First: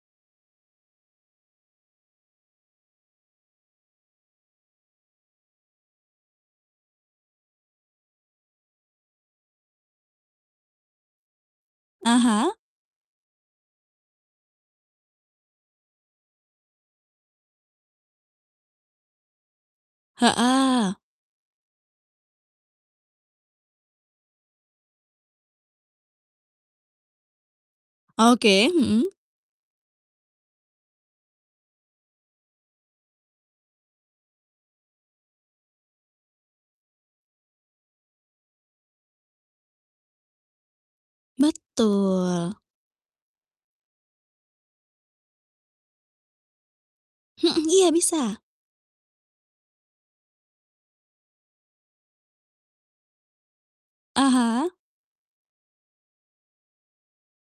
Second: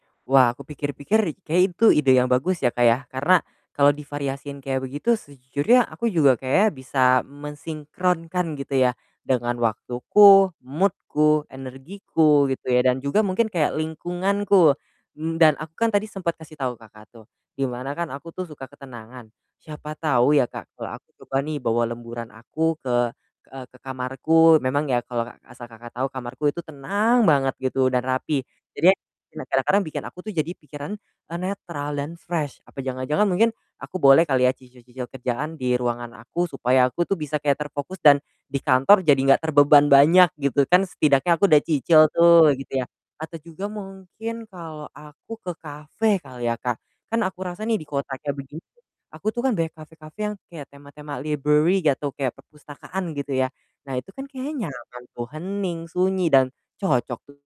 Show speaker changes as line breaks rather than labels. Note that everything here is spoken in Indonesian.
Wah, aku pikir-pikir i kayaknya itu ide yang bagus ya, Kak, ya, karena kalau divariasiin kayak begitu sejujurnya aku juga kayaknya bisa mensinkronkan gitu ya dengan waktuku, mood-ku,
Ah
energiku,
hah.
gitu ya, dan juga mungkin kayak lingkunganku. Mmm, dan aku kan tadi sempat kasih tahu Kakak tuh, di mana kan aku tuh suka ketenangan, siapa tahu ya Kak, kalau
Heeh.
aku coba nih bawa lemburan aku ke, e ke kamarku, memang ya kalau a asal Kakak tahu, kamarku itu tenang banget gitu, dan rapi.
Oke,
Jadinya
mhm.
memang kadang-kadang bikin aku tuh jadi pikiran, e netral dan fresh. Apa jangan-jangan mungkin aku boleh kali ya cicil-cicil kerjaan di ruangan aku, supaya aku tuh bisa kayak terfokus dan di kantor jadi enggak terbeban banyak, gitu kan setidaknya aku udah cicil
Betul.
tuh gitu ya, atau juga mungkin kalau aku ke kafe kali ya Kak, kan aku
Mhm,
rasa nih
iya
di kota kayak
bisa.
begini, aku tuh kan banyak kafe-kafe yang kayak tema-tema library nggak tuh, kayak perpustakaan gitu ya. Nah, itu kan
Ah
kayaknya
hah?
nyaman tuh, hening, sunyi, dan cocok tuh.